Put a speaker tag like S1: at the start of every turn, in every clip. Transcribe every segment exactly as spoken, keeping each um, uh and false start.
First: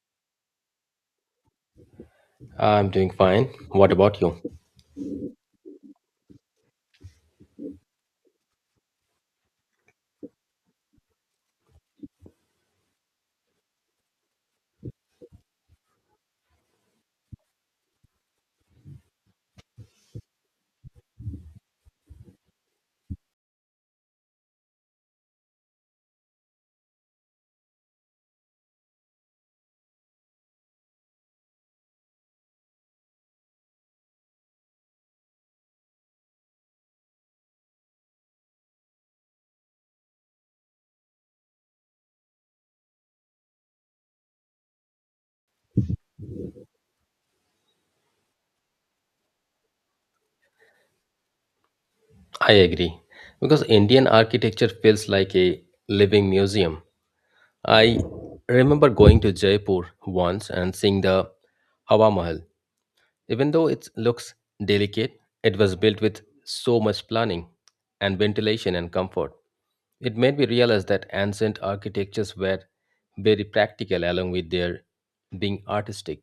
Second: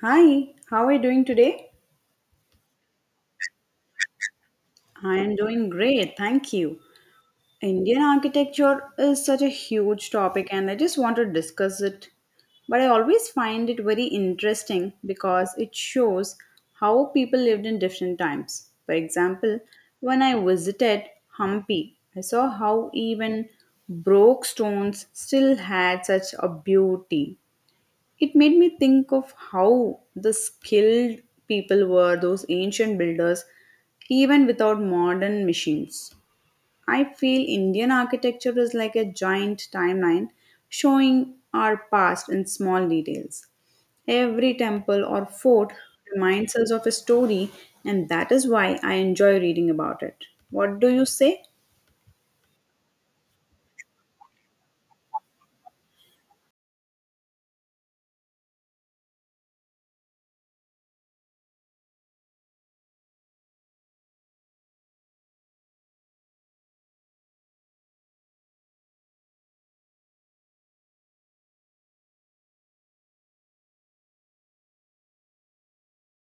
S1: Hi, how are you doing today?
S2: I'm doing fine. What about you?
S1: I am doing great, thank you. Indian architecture is such a huge topic, and I just want to discuss it. But I always find it very interesting because it shows how people lived in different times. For example, when I visited Hampi, I saw how even broke stones still had such a beauty. It made me think of how the skilled people were those ancient builders even without modern machines. I feel Indian architecture is like a giant timeline showing our past in small details. Every temple or fort reminds us of a story, and that is why I enjoy reading about it. What do you say?
S2: I agree. Because Indian architecture feels like a living museum. I remember going to Jaipur once and seeing the Hawa Mahal, even though it looks delicate, it was built with so much planning and ventilation and comfort. It made me realize that ancient architectures were very practical along with their being artistic.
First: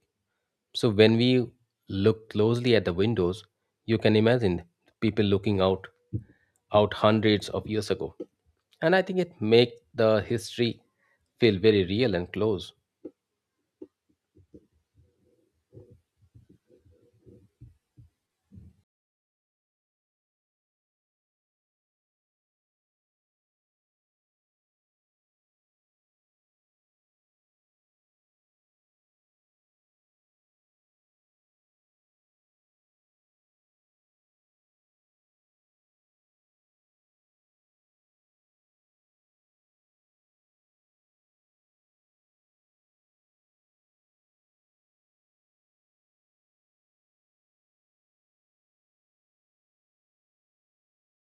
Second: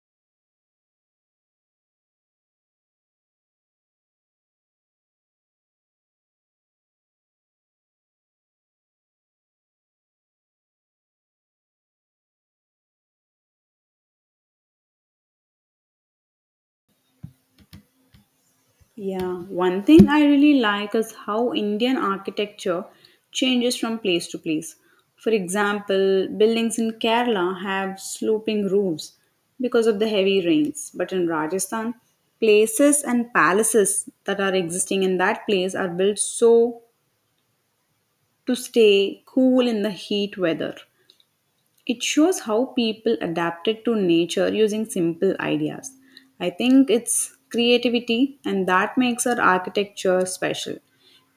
S2: So when we look closely at the windows, you can imagine people looking out out hundreds of years ago. And I think it make the history feel very real and close.
S1: Yeah, one thing I really like is how Indian architecture changes from place to place. For example, buildings in Kerala have sloping roofs because of the heavy rains, but in Rajasthan, places and palaces that are existing in that place are built so to stay cool in the heat weather. It shows how people adapted to nature using simple ideas. I think it's creativity, and that makes our architecture special.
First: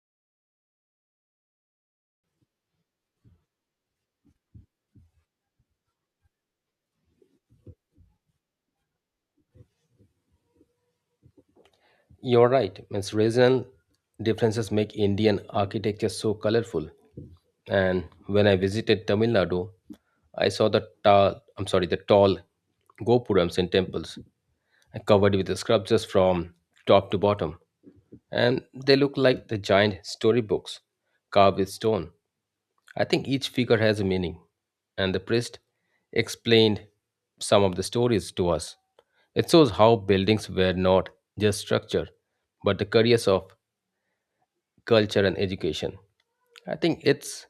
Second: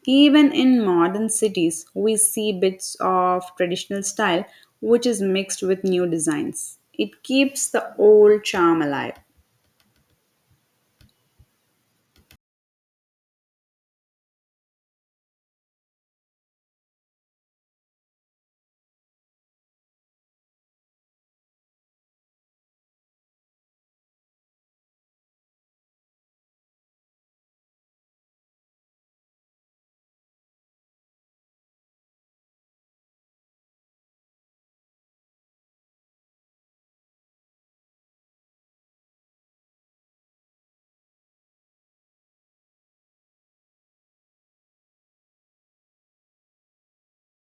S1: Even in modern cities, we see bits of traditional style which is mixed with new designs. It keeps the old charm alive.
S2: You're right. It's regional differences make Indian architecture so colorful. And when I visited Tamil Nadu, I saw the tall, I'm sorry, the tall gopurams and temples and covered with the sculptures from top to bottom. And they look like the giant storybooks carved with stone. I think each figure has a meaning, and the priest explained some of the stories to us. It shows how buildings were not just structure, but the careers of culture and education. I think it's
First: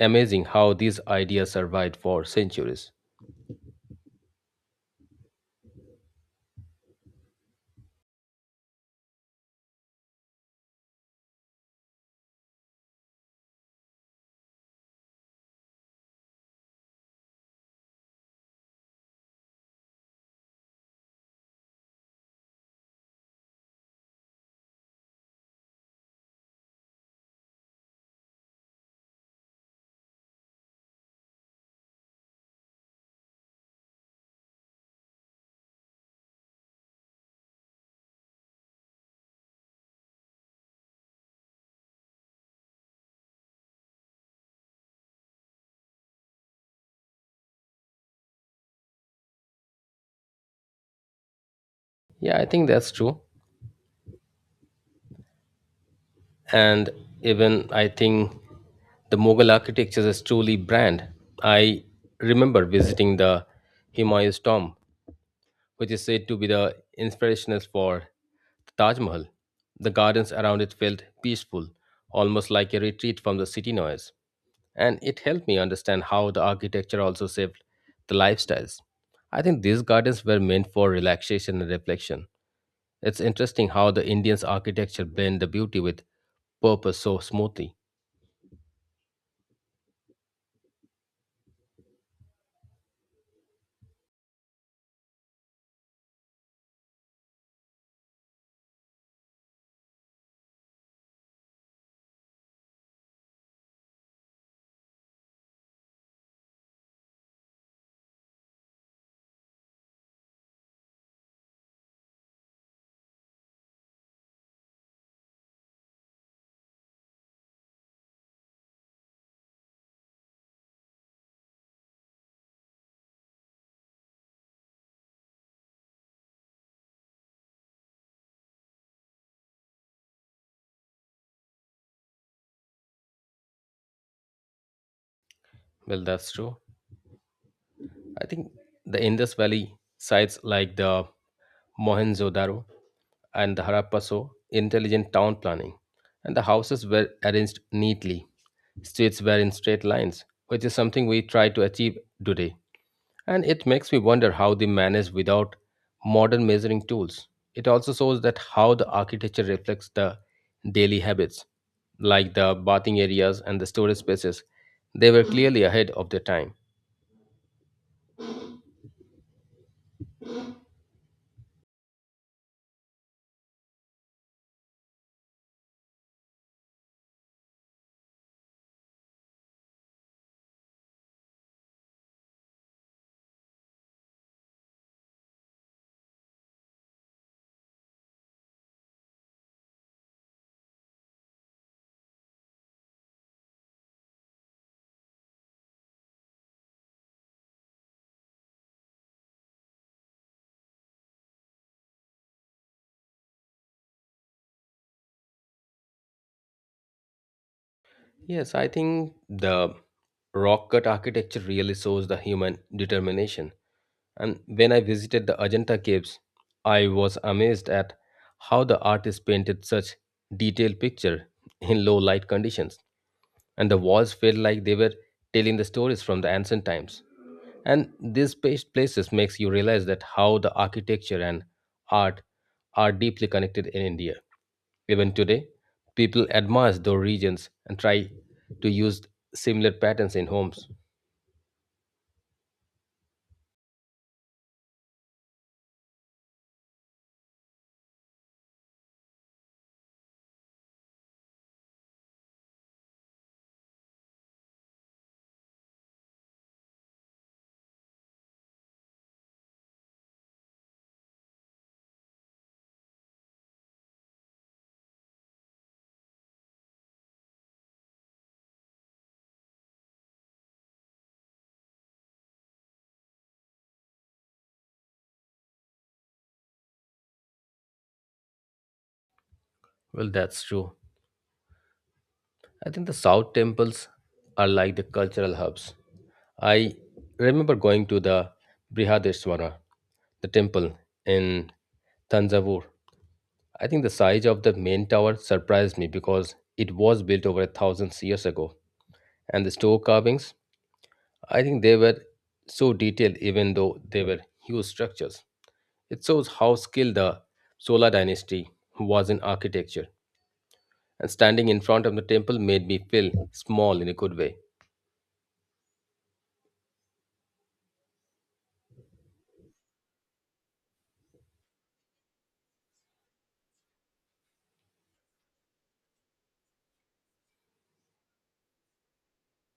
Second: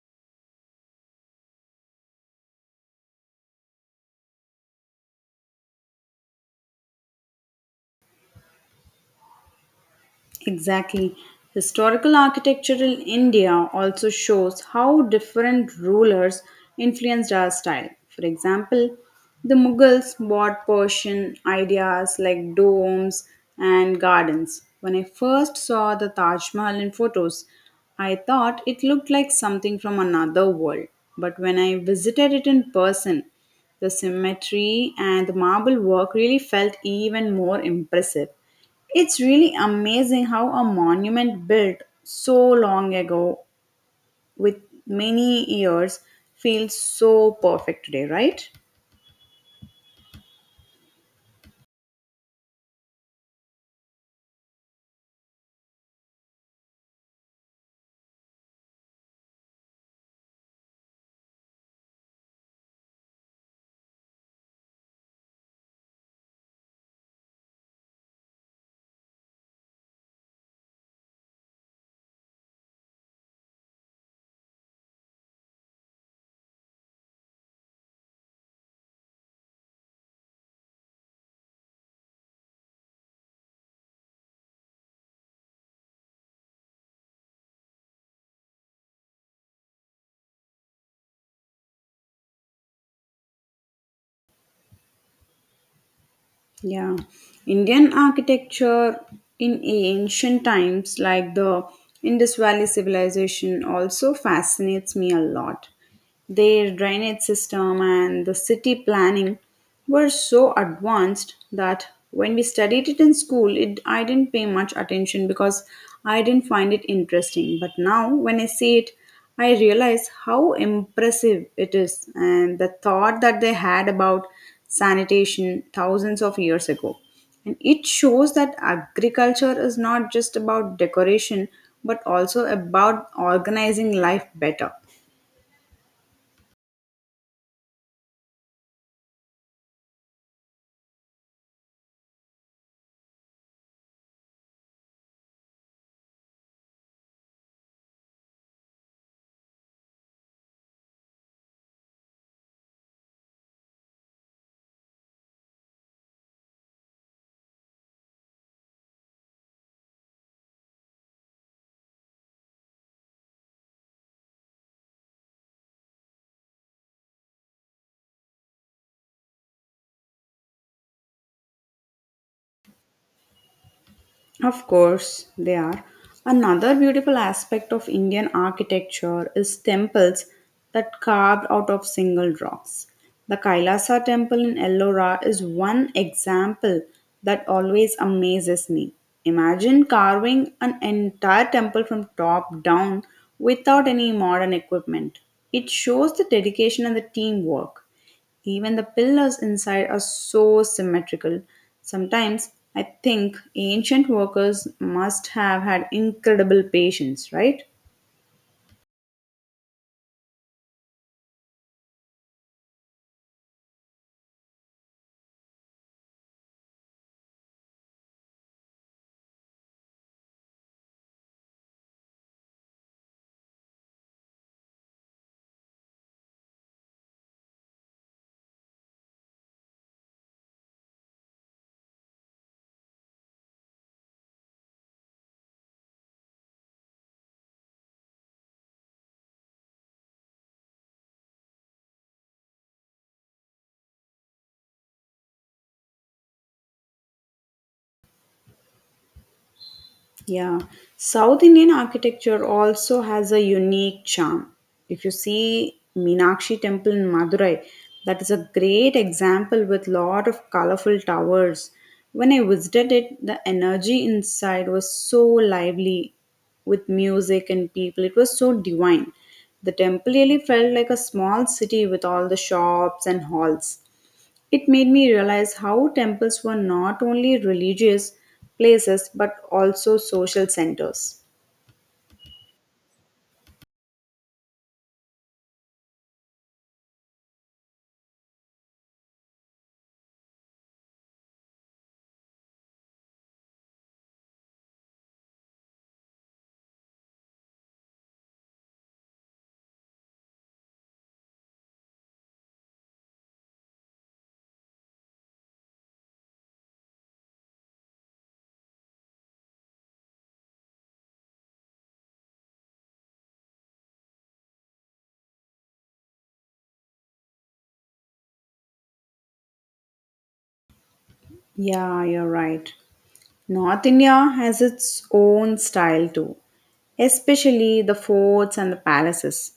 S2: amazing how these ideas survived for centuries.
S1: Exactly. Historical architecture in India also shows how different rulers influenced our style. For example, the Mughals brought Persian ideas like domes and gardens. When I first saw the Taj Mahal in photos, I thought it looked like something from another world. But when I visited it in person, the symmetry and the marble work really felt even more impressive. It's really amazing how a monument built so long ago with many years feels so perfect today, right?
S2: Yeah, I think that's true. And even I think the Mughal architecture is truly brand. I remember visiting the Humayun's tomb which is said to be the inspiration for the Taj Mahal. The gardens around it felt peaceful, almost like a retreat from the city noise, and it helped me understand how the architecture also shaped the lifestyles. I think these gardens were meant for relaxation and reflection. It's interesting how the Indians' architecture blend the beauty with purpose so smoothly.
S1: Yeah, Indian architecture in ancient times, like the Indus Valley civilization, also fascinates me a lot. Their drainage system and the city planning were so advanced that when we studied it in school, it, I didn't pay much attention because I didn't find it interesting. But now, when I see it, I realize how impressive it is and the thought that they had about sanitation thousands of years ago. And it shows that agriculture is not just about decoration but also about organizing life better.
S2: Well, that's true. I think the Indus Valley sites like the Mohenjo-Daro and the Harappa show intelligent town planning, and the houses were arranged neatly. Streets were in straight lines, which is something we try to achieve today. And it makes me wonder how they manage without modern measuring tools. It also shows that how the architecture reflects the daily habits, like the bathing areas and the storage spaces. They were clearly ahead of their time.
S1: Of course, they are. Another beautiful aspect of Indian architecture is temples that carved out of single rocks. The Kailasa temple in Ellora is one example that always amazes me. Imagine carving an entire temple from top down without any modern equipment. It shows the dedication and the teamwork. Even the pillars inside are so symmetrical. Sometimes I think ancient workers must have had incredible patience, right?
S2: Yes, I think the rock cut architecture really shows the human determination. And when I visited the Ajanta caves, I was amazed at how the artist painted such detailed picture in low light conditions. And the walls felt like they were telling the stories from the ancient times. And these pa- places makes you realize that how the architecture and art are deeply connected in India. Even today, people admire those regions and try to use similar patterns in homes.
S1: Yeah, South Indian architecture also has a unique charm. If you see Meenakshi Temple in Madurai, that is a great example with lot of colorful towers. When I visited it, the energy inside was so lively with music and people. It was so divine. The temple really felt like a small city with all the shops and halls. It made me realize how temples were not only religious places but also
S2: Well, that's
S1: social
S2: true.
S1: centers.
S2: I think the South temples are like the cultural hubs. I remember going to the Brihadeshwara, the temple in Tanjavur. I think the size of the main tower surprised me because it was built over a thousand years ago. And the stone carvings, I think they were so detailed even though they were huge structures. It shows how skilled the Chola dynasty was in architecture. And standing in front of the temple made me feel small in a good way.
S1: Yeah, you're right. North India has its own style too, especially the forts and the palaces.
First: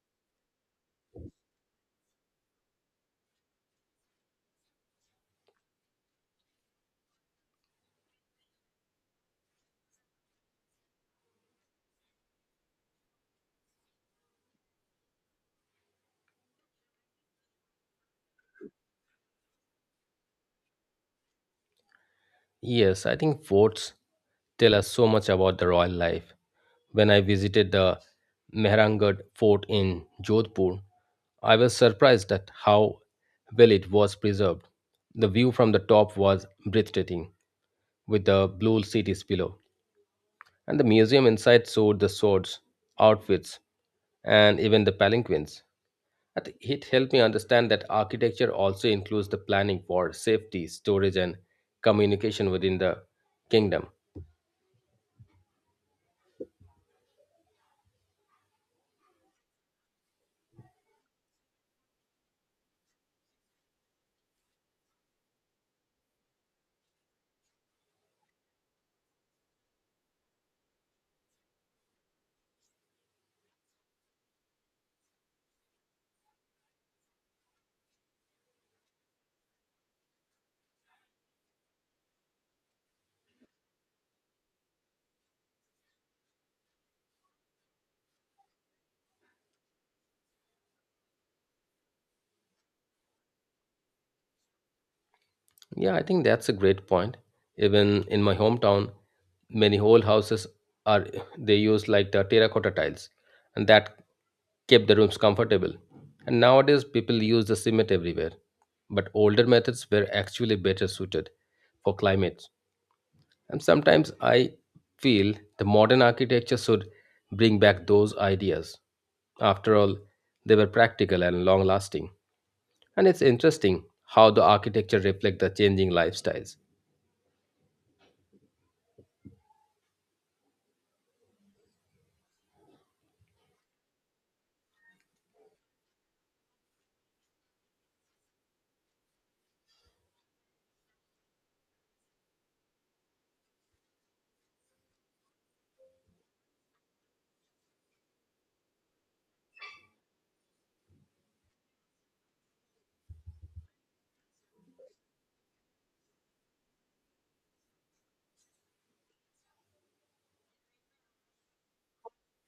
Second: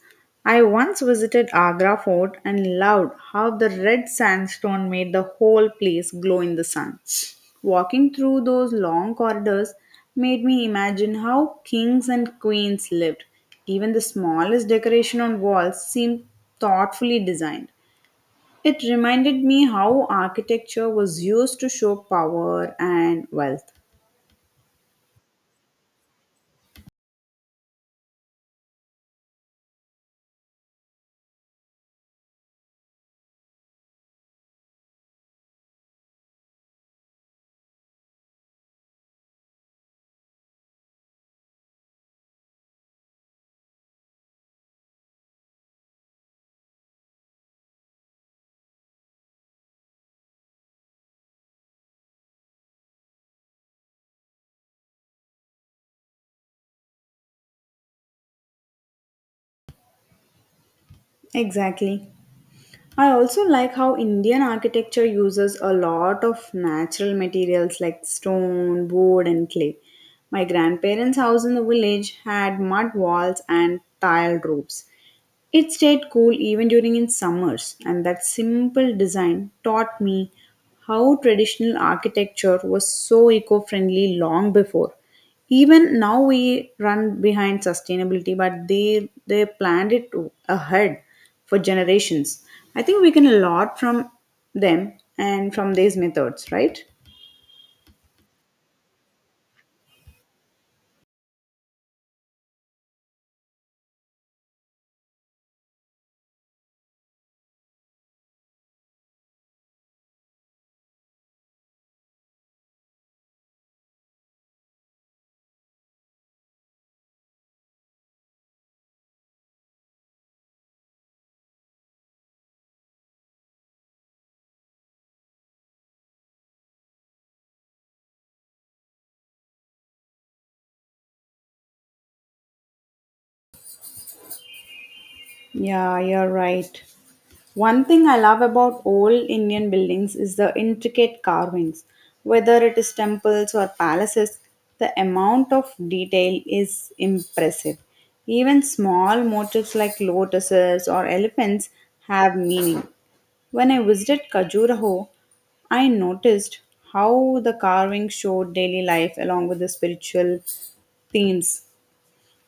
S1: I once visited Agra fort and loved how the red sandstone made the whole place glow in the sun. Walking through those long corridors made me imagine how kings and queens lived. Even the smallest decoration on walls seemed thoughtfully designed. It reminded me how architecture was used to show power
S2: Yes, I
S1: and
S2: think
S1: wealth.
S2: forts tell us so much about the royal life. When I visited the Mehrangarh fort in Jodhpur, I was surprised at how well it was preserved. The view from the top was breathtaking, with the blue cities below. And the museum inside showed the swords, outfits, and even the palanquins. I think it helped me understand that architecture also includes the planning for safety, storage, and communication within the kingdom.
S1: Exactly. I also like how Indian architecture uses a lot of natural materials like stone, wood, and clay. My grandparents' house in the village had mud walls and tiled roofs. It stayed cool even during its summers, and that simple design taught me how traditional architecture was so eco friendly long before. Even now, we run behind sustainability, but they, they planned it ahead for generations. I think we can a lot from them and from
S2: Yeah,
S1: these
S2: I think that's
S1: methods,
S2: a
S1: right?
S2: great point. Even in my hometown, many whole houses are they use like the terracotta tiles, and that kept the rooms comfortable. And nowadays, people use the cement everywhere. But older methods were actually better suited for climate. And sometimes I feel the modern architecture should bring back those ideas. After all, they were practical and long lasting. And it's interesting how the architecture reflects the changing lifestyles.
S1: Yeah, you're right. One thing I love about old Indian buildings is the intricate carvings. Whether it is temples or palaces, the amount of detail is impressive. Even small motifs like lotuses or elephants have meaning. When I visited Khajuraho, I noticed how the carving showed daily life along with the spiritual themes.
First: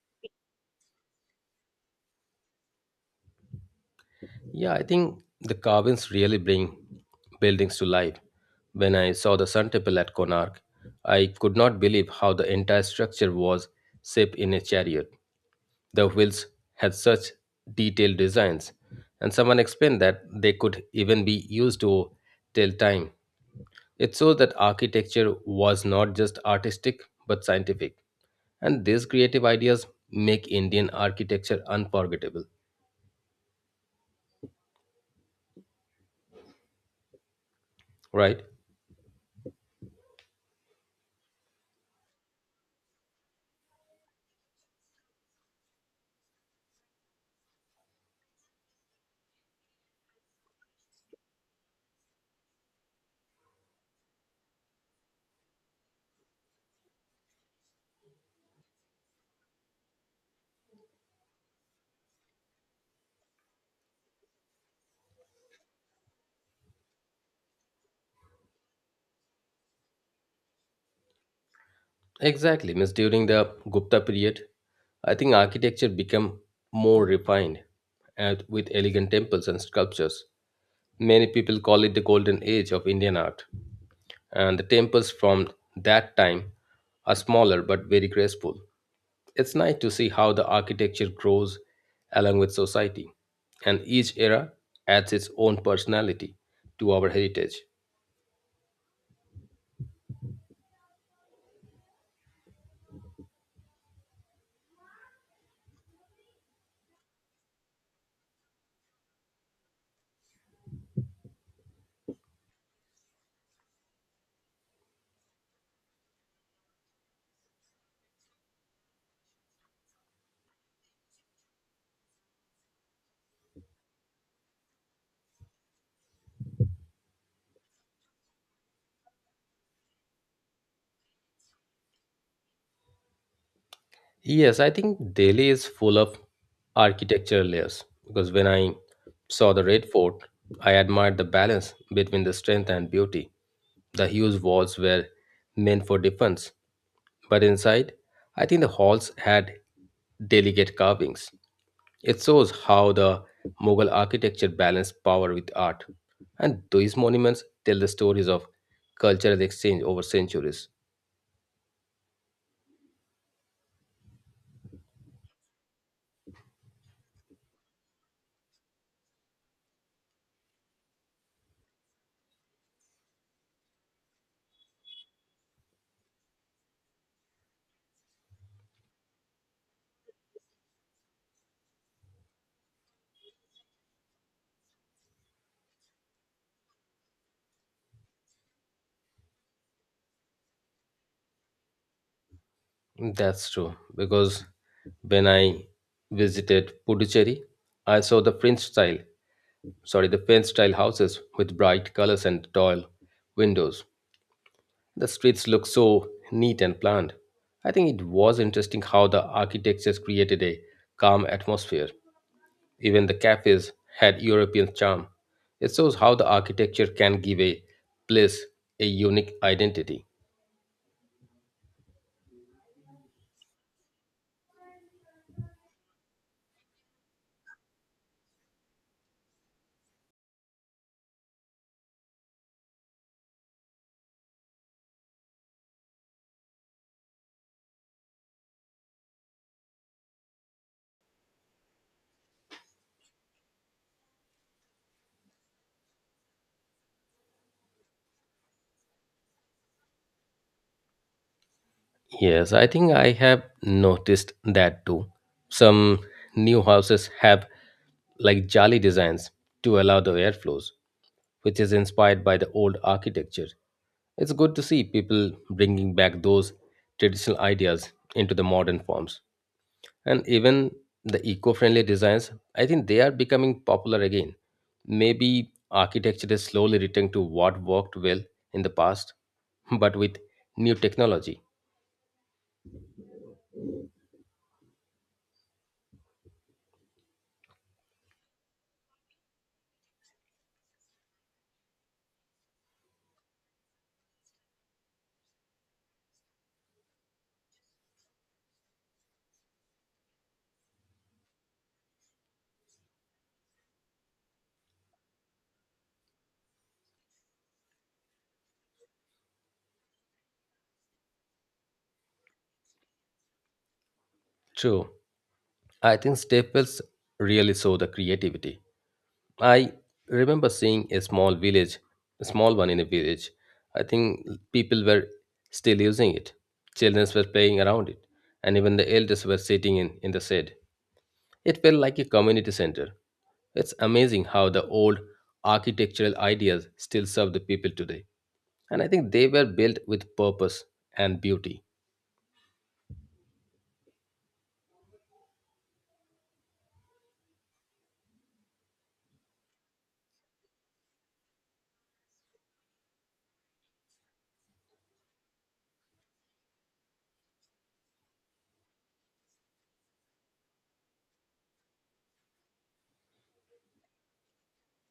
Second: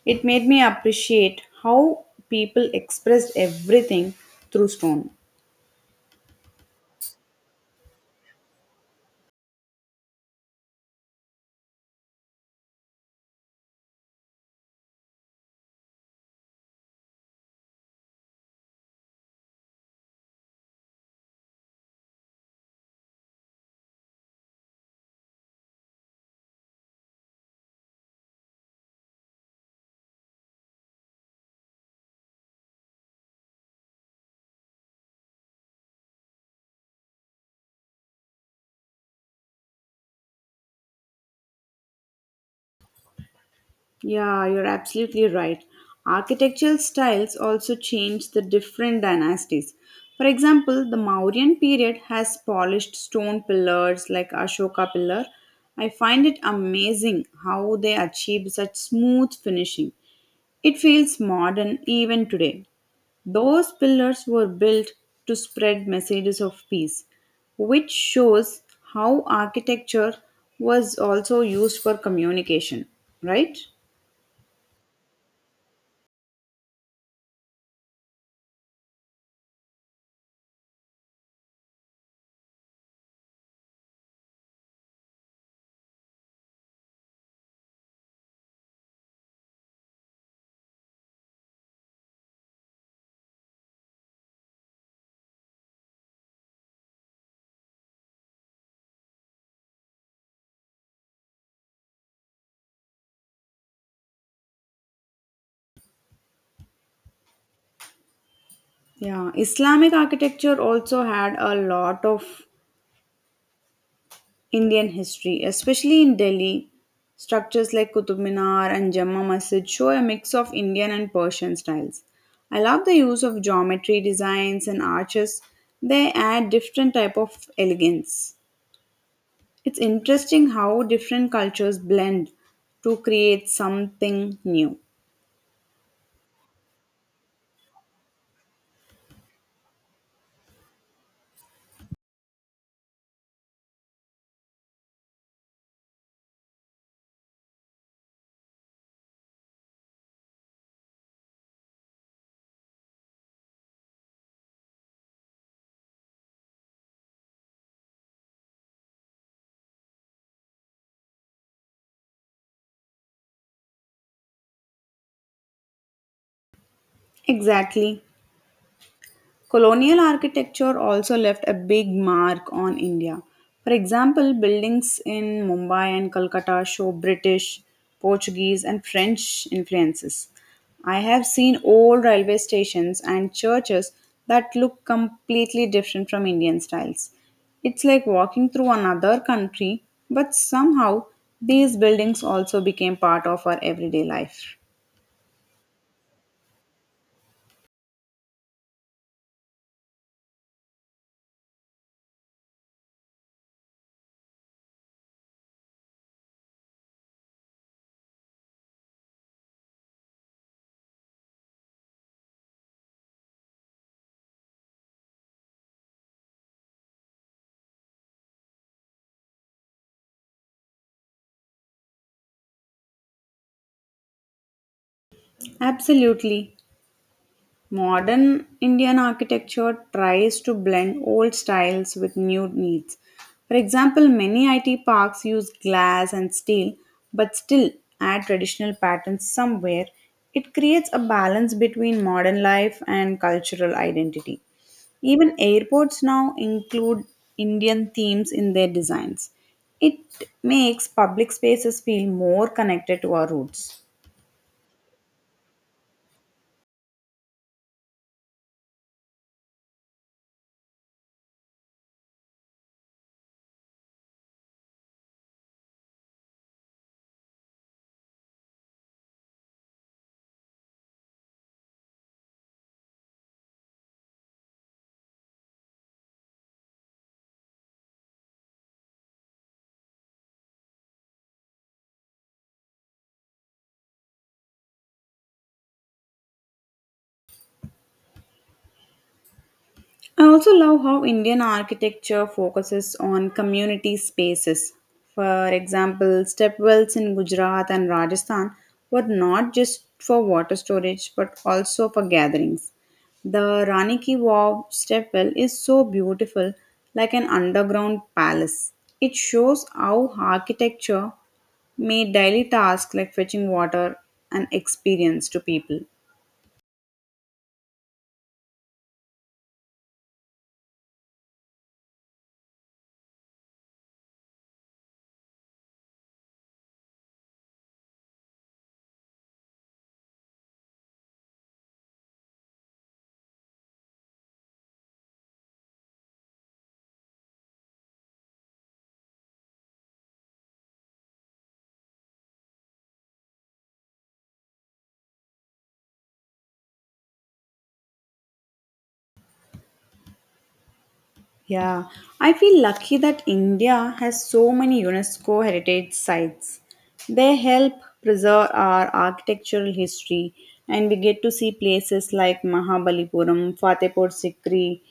S1: It made me appreciate how people expressed everything through
S2: Yeah, I
S1: stone.
S2: think the carvings really bring buildings to life. When I saw the Sun Temple at Konark, I could not believe how the entire structure was shaped in a chariot. The wheels had such detailed designs, and someone explained that they could even be used to tell time. It shows that architecture was not just artistic but scientific, and these creative ideas make Indian architecture unforgettable, right?
S1: Yeah, you're absolutely right. Architectural styles also changed the different dynasties. For example, the Mauryan period has polished stone pillars like Ashoka pillar. I find it amazing how they achieved such smooth finishing. It feels modern even today. Those pillars were built to spread messages of peace, which shows how architecture was also used for
S2: Exactly,
S1: communication,
S2: means during the
S1: right?
S2: Gupta period, I think architecture became more refined and with elegant temples and sculptures. Many people call it the golden age of Indian art. And the temples from that time are smaller but very graceful. It's nice to see how the architecture grows along with society, and each era adds its own personality to our heritage.
S1: Yeah, Islamic architecture also had a lot of Indian history, especially in Delhi. Structures like Qutub Minar and Jama Masjid show a mix of Indian and Persian styles. I love the use of geometry designs and arches. They add different type of elegance. It's interesting how different cultures blend to create something
S2: Yes, I
S1: new.
S2: think Delhi is full of architectural layers because when I saw the Red Fort, I admired the balance between the strength and beauty. The huge walls were meant for defense, but inside, I think the halls had delicate carvings. It shows how the Mughal architecture balanced power with art, and these monuments tell the stories of cultural exchange over centuries.
S1: Exactly. Colonial architecture also left a big mark on India. For example, buildings in Mumbai and Kolkata show British, Portuguese, and French influences. I have seen old railway stations and churches that look completely different from Indian styles. It's like walking through another country, but somehow these buildings also became part of
S2: That's
S1: our
S2: true.
S1: everyday
S2: Because
S1: life.
S2: when I visited Puducherry, I saw the French style, sorry, the French style houses with bright colors and tall windows. The streets looked so neat and planned. I think it was interesting how the architectures created a calm atmosphere. Even the cafes had European charm. It shows how the architecture can give a place a unique identity.
S1: Absolutely. Modern Indian architecture tries to blend old styles with new needs. For example, many I T parks use glass and steel but still add traditional patterns somewhere. It creates a balance between modern life and cultural identity. Even airports now include Indian themes in their designs. It makes public spaces feel more
S2: Yes, I think
S1: connected
S2: I
S1: to our
S2: have
S1: roots.
S2: noticed that too. Some new houses have like jolly designs to allow the airflows, which is inspired by the old architecture. It's good to see people bringing back those traditional ideas into the modern forms. And even the eco friendly designs, I think they are becoming popular again. Maybe architecture is slowly returning to what worked well in the past, but with new technology.
S1: I also love how Indian architecture focuses on community spaces. For example, stepwells in Gujarat and Rajasthan were not just for water storage but also for gatherings. The Rani Ki Vav stepwell is so beautiful, like an underground palace. It shows how architecture made daily tasks like fetching water an
S2: True.
S1: experience to people.
S2: I think Staples really saw the creativity. I remember seeing a small village, a small one in a village. I think people were still using it. Children were playing around it, and even the elders were sitting in, in the shade. It felt like a community center. It's amazing how the old architectural ideas still serve the people today. And I think they were built with purpose and beauty.
S1: Yeah, I feel lucky that India has so many UNESCO heritage sites. They help preserve our architectural history, and we get to see places like Mahabalipuram, Fatehpur Sikri,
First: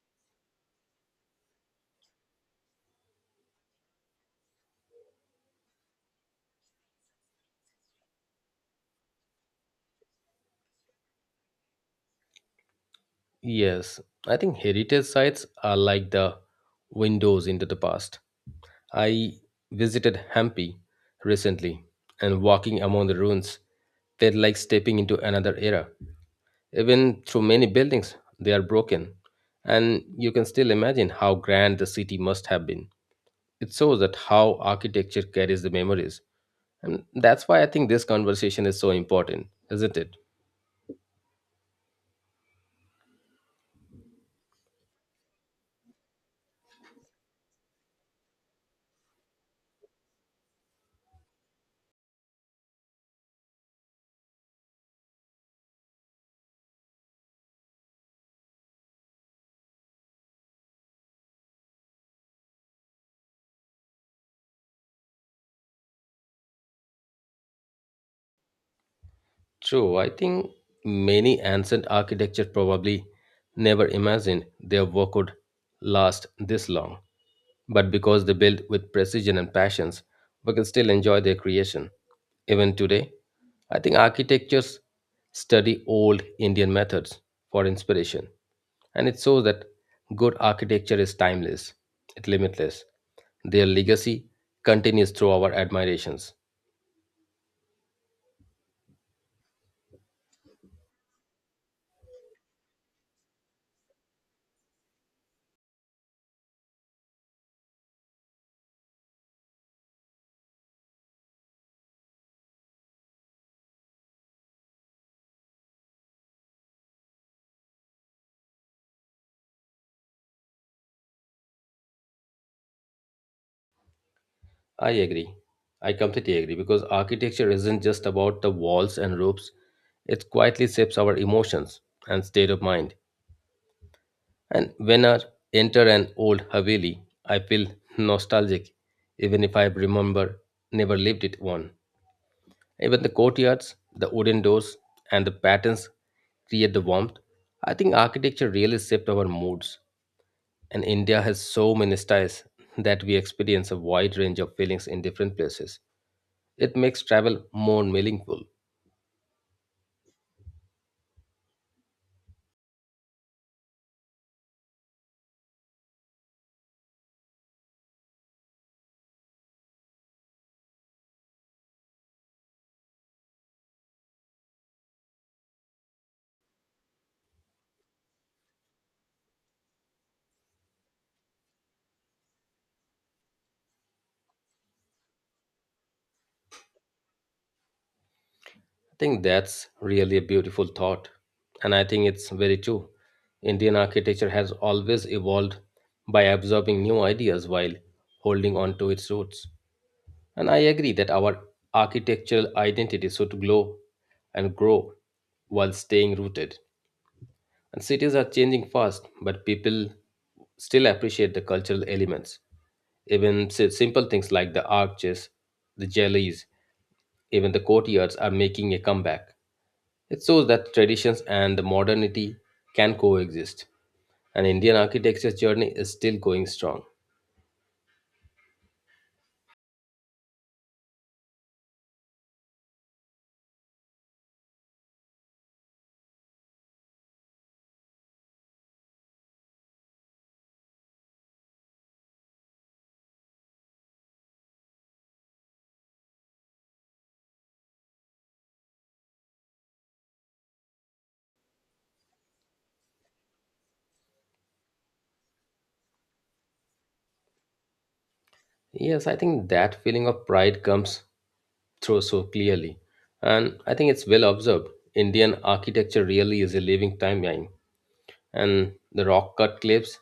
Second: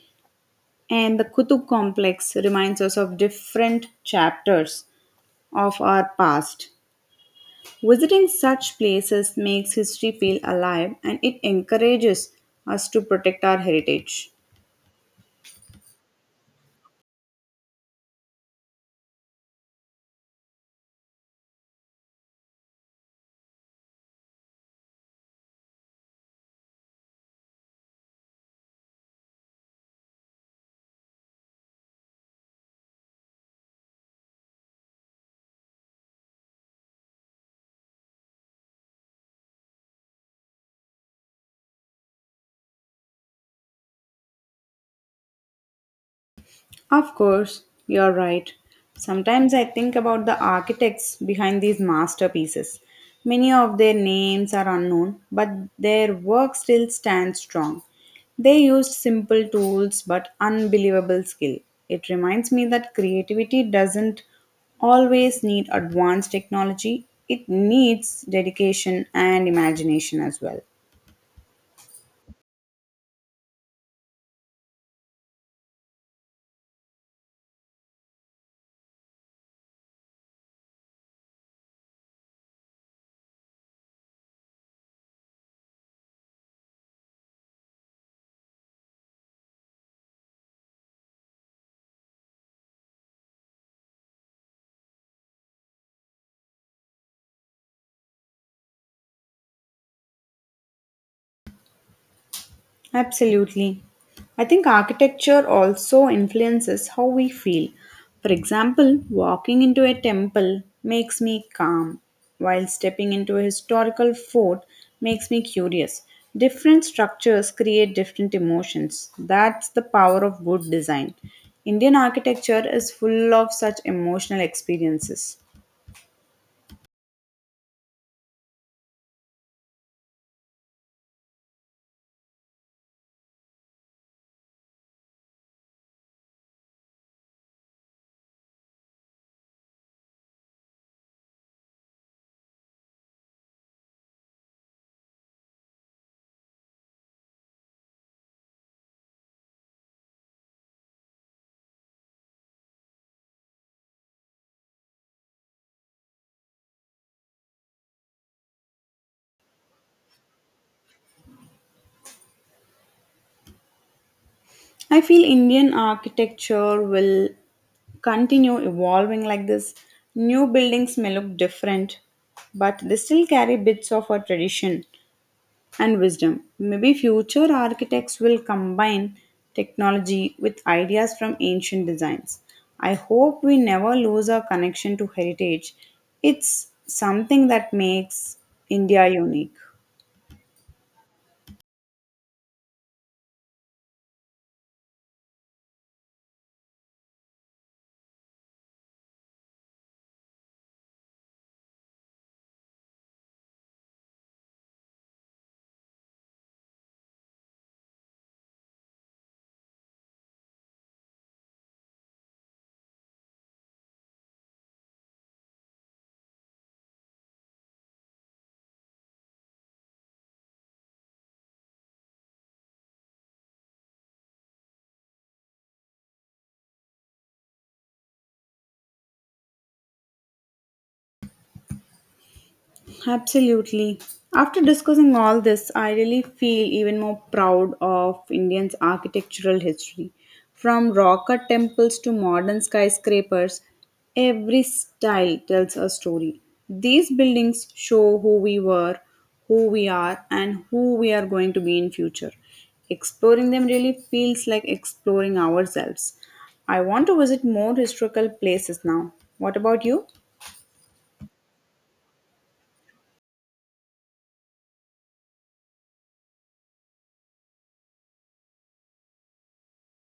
S1: and the Kutub complex reminds us of different chapters of our past. Visiting such places makes history feel alive and it encourages us to protect our
S2: Yes,
S1: heritage.
S2: I think heritage sites are like the windows into the past. I visited Hampi recently, and walking among the ruins felt like stepping into another era. Even through many buildings, they are broken, and you can still imagine how grand the city must have been. It shows that how architecture carries the memories, and that's why I think this conversation is so important, isn't it?
S1: Of course, you're right. Sometimes I think about the architects behind these masterpieces. Many of their names are unknown, but their work still stands strong. They used simple tools but unbelievable skill. It reminds me that creativity doesn't always need advanced technology, it needs dedication and
S2: True, I
S1: imagination as
S2: think
S1: well.
S2: many ancient architecture probably never imagined their work would last this long. But because they built with precision and passions, we can still enjoy their creation. Even today, I think architectures study old Indian methods for inspiration. And it shows that good architecture is timeless, it's limitless. Their legacy continues through our admirations.
S1: Absolutely. I think architecture also influences how we feel. For example, walking into a temple makes me calm, while stepping into a historical fort makes me curious. Different structures create different emotions. That's the power of good design. Indian architecture is full of such emotional
S2: I agree.
S1: experiences.
S2: I completely agree because architecture isn't just about the walls and roofs. It quietly shapes our emotions and state of mind. And when I enter an old Haveli, I feel nostalgic, even if I remember never lived it one. Even the courtyards, the wooden doors, and the patterns create the warmth. I think architecture really shaped our moods, and India has so many styles that we experience a wide range of feelings in different places. It makes travel more meaningful. I
S1: I feel Indian architecture will continue evolving like this. New buildings may look different, but they still carry bits of our tradition and wisdom. Maybe future architects will combine technology with ideas from ancient designs. I hope we never lose our connection to heritage. It's something that makes India
S2: think
S1: unique.
S2: that's really a beautiful thought. And I think it's very true. Indian architecture has always evolved by absorbing new ideas while holding on to its roots. And I agree that our architectural identity should glow and grow while staying rooted. And cities are changing fast, but people still appreciate the cultural elements, even si- simple things like the arches, the jellies, even the courtyards are making a comeback. It shows that traditions and the modernity can coexist, and Indian architecture's journey is still going strong.
S1: Absolutely. After discussing all this, I really feel even more proud of India's architectural history. From rocker temples to modern skyscrapers, every style tells a story. These buildings show who we were, who we are, and who we are going to be in future. Exploring them really feels like exploring ourselves. I want to visit more historical places
S2: Yes,
S1: now.
S2: I think
S1: What
S2: that
S1: about
S2: feeling
S1: you?
S2: of pride comes through so clearly, and I think it's well observed. Indian architecture really is a living timeline, and the rock cut cliffs,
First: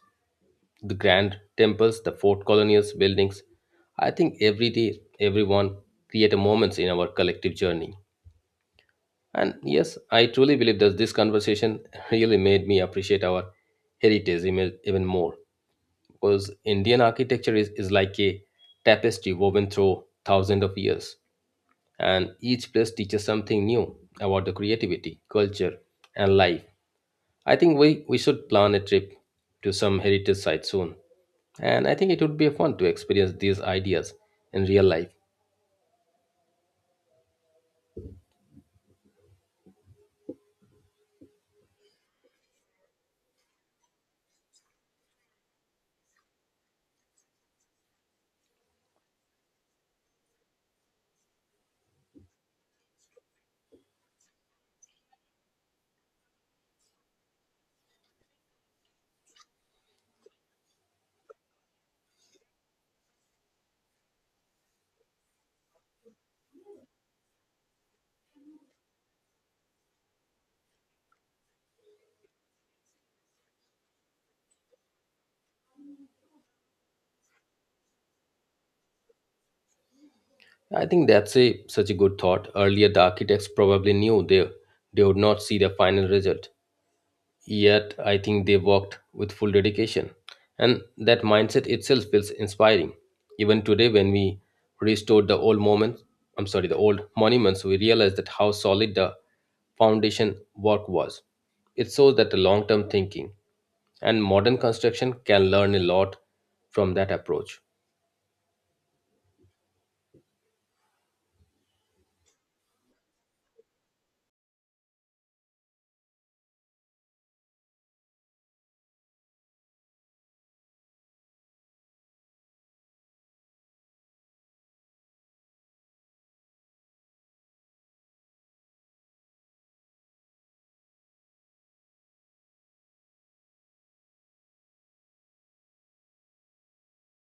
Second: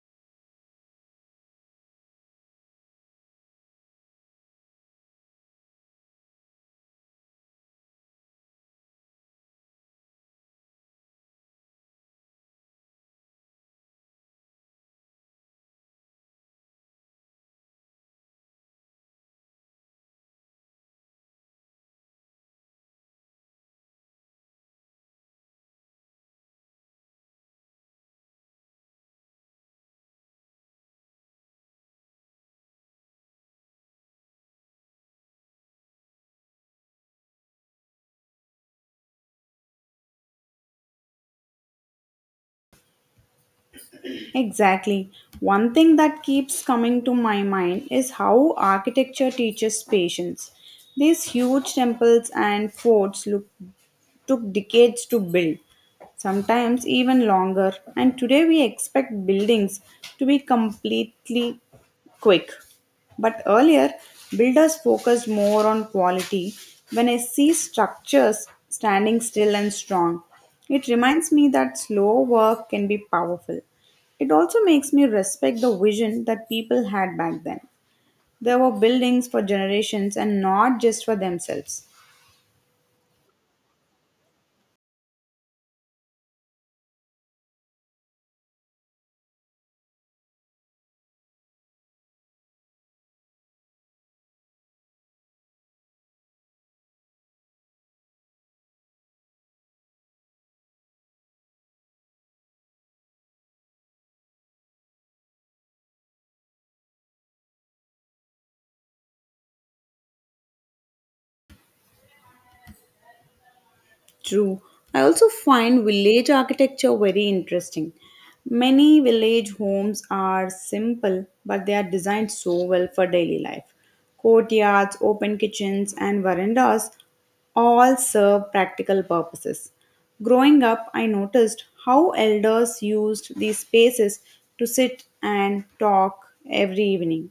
S2: the grand temples, the fort colonials buildings. I think every day, everyone create a moments in our collective journey. And yes, I truly believe that this conversation really made me appreciate our heritage even even more because Indian architecture is, is like a tapestry woven through thousands of years, and each place teaches something new about the creativity, culture, and life. I think we, we should plan a trip to some heritage site soon, and I think it would be fun to experience these ideas in real life.
S1: Exactly. One thing that keeps coming to my mind is how architecture teaches patience. These huge temples and forts look took decades to build, sometimes even longer, and today we expect buildings to be completely quick. But earlier, builders focused more on quality. When I see structures standing still and strong, it reminds me that slow work can be powerful. It also makes me respect the vision that people had back then. There were buildings for generations and not
S2: I
S1: just
S2: think
S1: for
S2: that's a
S1: themselves.
S2: such a good thought. Earlier, the architects probably knew they they would not see the final result. Yet, I think they worked with full dedication, and that mindset itself feels inspiring. Even today, when we restored the old moments, I'm sorry, the old monuments, we realized that how solid the foundation work was. It shows that the long-term thinking and modern construction can learn a lot from that approach.
S1: True. I also find village architecture very interesting. Many village homes are simple, but they are designed so well for daily life. Courtyards, open kitchens, and verandas all serve practical purposes. Growing up, I noticed how elders used these spaces to sit and talk every evening.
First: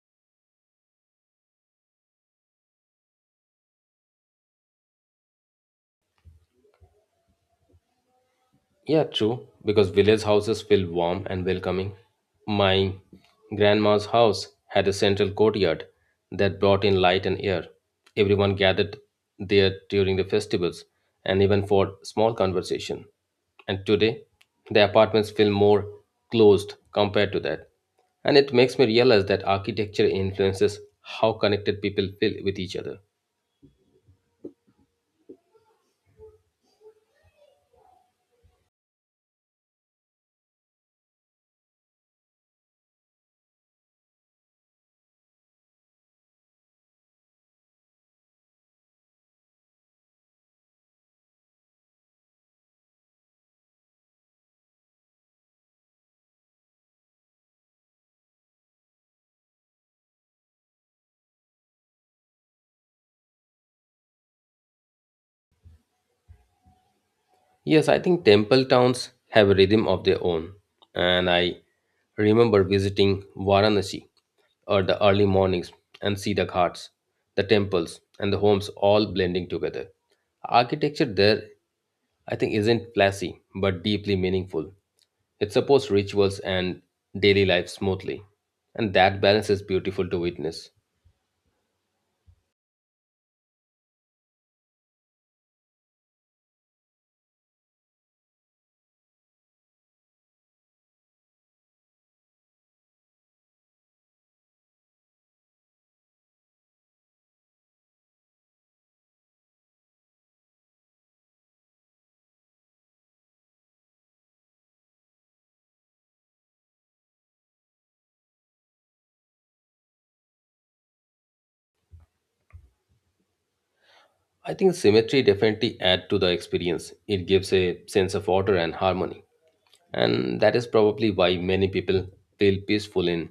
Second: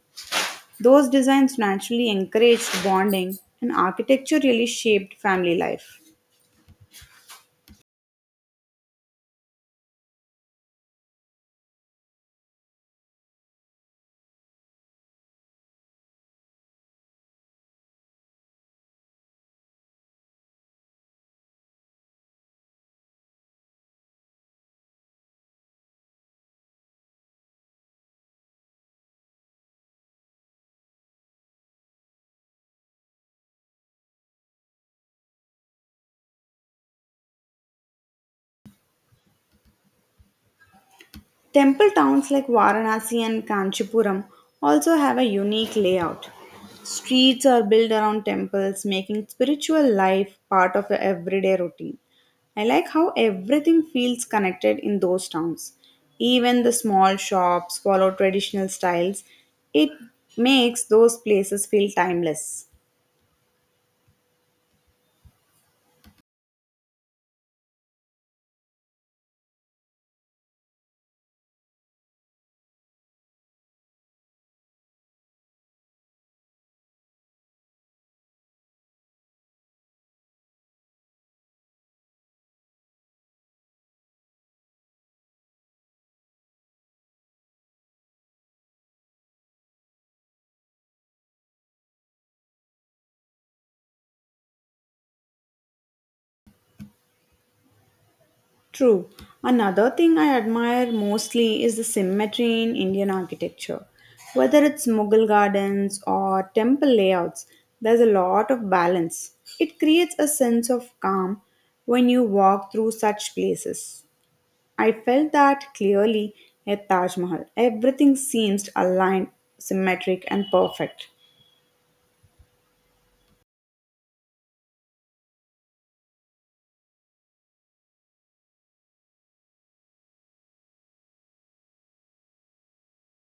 S1: Those designs naturally encouraged bonding, and architecture really shaped family life.
S2: Yeah, true. Because village houses feel warm and welcoming. My grandma's house had a central courtyard that brought in light and air. Everyone gathered there during the festivals and even for small conversation. And today, the apartments feel more closed compared to that. And it makes me realize that architecture influences how connected people feel with each other.
S1: Temple towns like Varanasi and Kanchipuram also have a unique layout. Streets are built around temples, making spiritual life part of the everyday routine. I like how everything feels connected in those towns. Even the small shops follow traditional styles. It makes those places feel timeless.
S2: Yes, I think temple towns have a rhythm of their own. And I remember visiting Varanasi or the early mornings and see the ghats, the temples, and the homes all blending together. Architecture there, I think, isn't flashy but deeply meaningful. It supports rituals and daily life smoothly. And that balance is beautiful to witness.
S1: True. Another thing I admire mostly is the symmetry in Indian architecture. Whether it's Mughal gardens or temple layouts, there's a lot of balance. It creates a sense of calm when you walk through such places. I felt that clearly at Taj Mahal. Everything seems aligned, symmetric, and perfect.
S2: I think symmetry definitely adds to the experience. It gives a sense of order and harmony. And that is probably why many people feel peaceful in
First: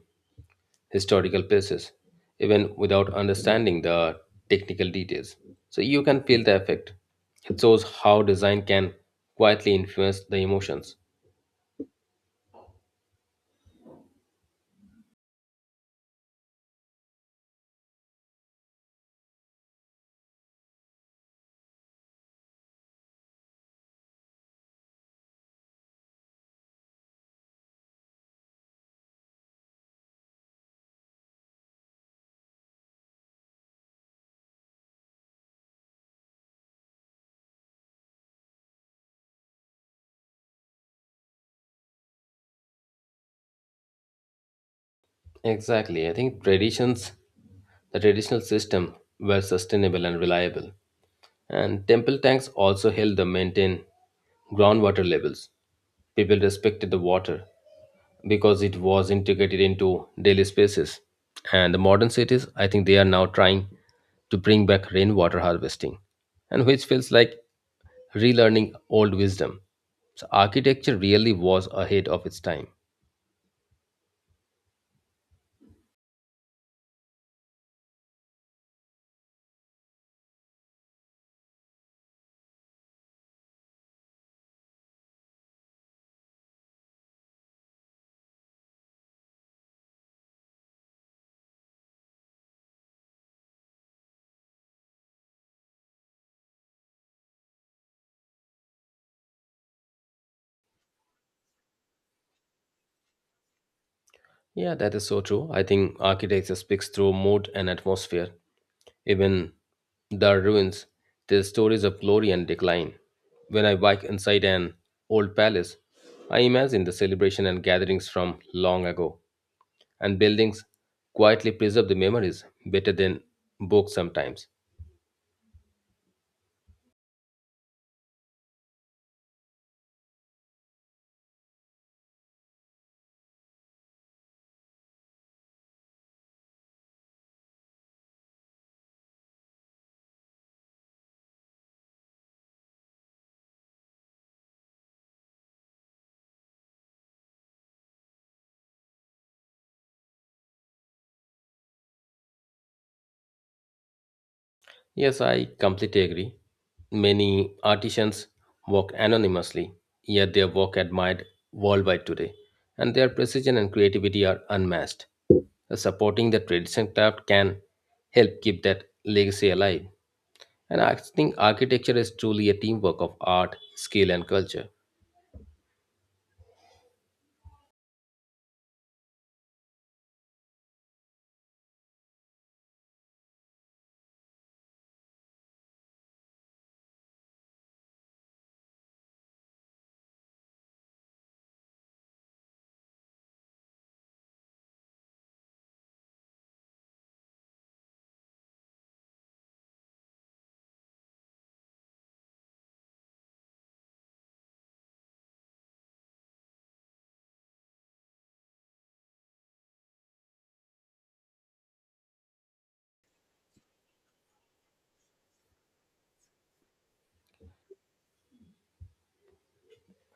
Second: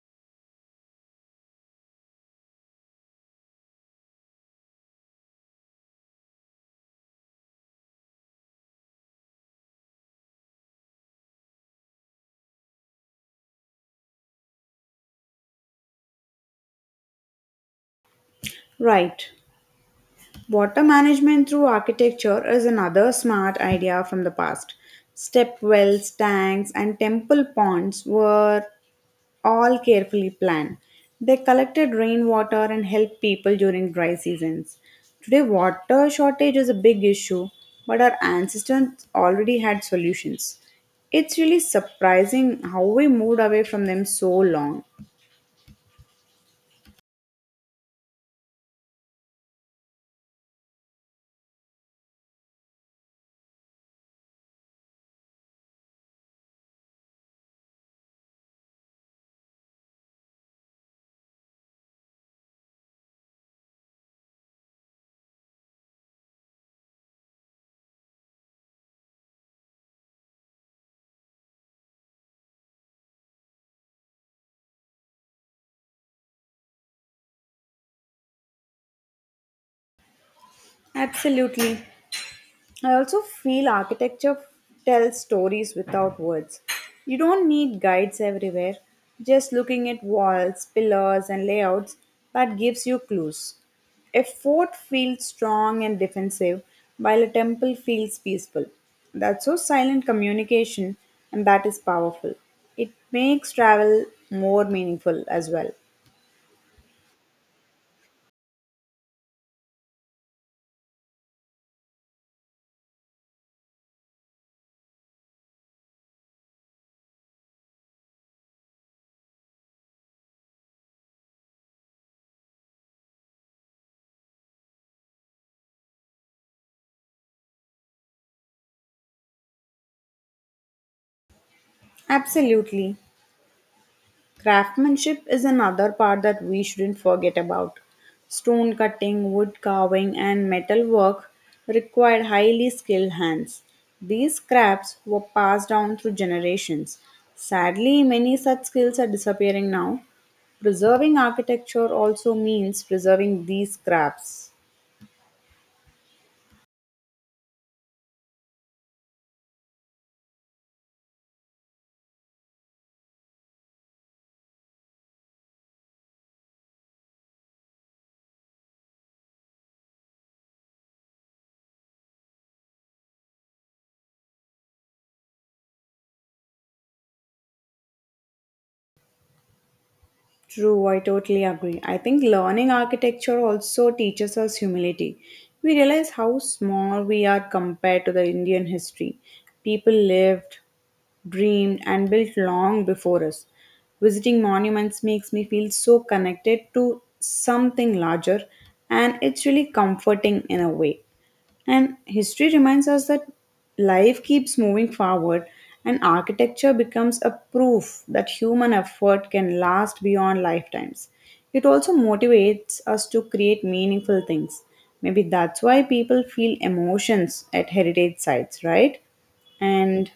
S2: historical places, even without understanding the technical details. So you can feel the effect. It shows how design can quietly influence the emotions.
S1: Right. Water management through architecture is another smart idea from the past. Step wells, tanks, and temple ponds were all carefully planned. They collected rainwater and helped people during dry seasons. Today, water shortage is a big issue, but our ancestors already had solutions. It's really surprising how we moved away from them so long.
S2: Exactly. I think traditions, the traditional system were sustainable and reliable. And temple tanks also helped them maintain groundwater levels. People respected the water because it was integrated into daily spaces. And the modern cities, I think they are now trying to bring back rainwater harvesting, and which feels like relearning old wisdom. So architecture really was ahead of its time.
S1: Absolutely. I also feel architecture tells stories without words. You don't need guides everywhere. Just looking at walls, pillars, and layouts that gives you clues. A fort feels strong and defensive, while a temple feels peaceful. That's so silent communication, and that is powerful. It makes travel more
S2: Yeah, that is so
S1: meaningful as
S2: true. I
S1: well.
S2: think architecture speaks through mood and atmosphere. Even the ruins tell stories of glory and decline. When I walk inside an old palace, I imagine the celebration and gatherings from long ago, and buildings quietly preserve the memories better than books sometimes.
S1: Absolutely. Craftsmanship is another part that we shouldn't forget about. Stone cutting, wood carving, and metal work required highly skilled hands. These crafts were passed down through generations. Sadly, many such skills are disappearing now. Preserving architecture also means preserving these crafts.
S2: Yes, I completely agree. Many artisans work anonymously, yet their work admired worldwide today, and their precision and creativity are unmatched. Supporting the traditional craft can help keep that legacy alive. And I think architecture is truly a teamwork of art, skill, and culture.
S1: True, I totally agree. I think learning architecture also teaches us humility. We realize how small we are compared to the Indian history. People lived, dreamed, and built long before us. Visiting monuments makes me feel so connected to something larger, and it's really comforting in a way. And history reminds us that life keeps moving forward, and architecture becomes a proof that human effort can last beyond lifetimes. It also motivates us to create meaningful things. Maybe that's why people feel emotions at heritage sites, right? And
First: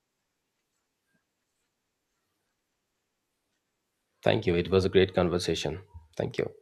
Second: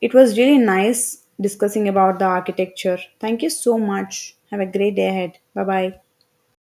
S1: it was really nice discussing about the architecture. Thank you so much.
S2: Thank you.
S1: Have a
S2: It was a
S1: great day
S2: great
S1: ahead. Bye
S2: conversation.
S1: bye.
S2: Thank you.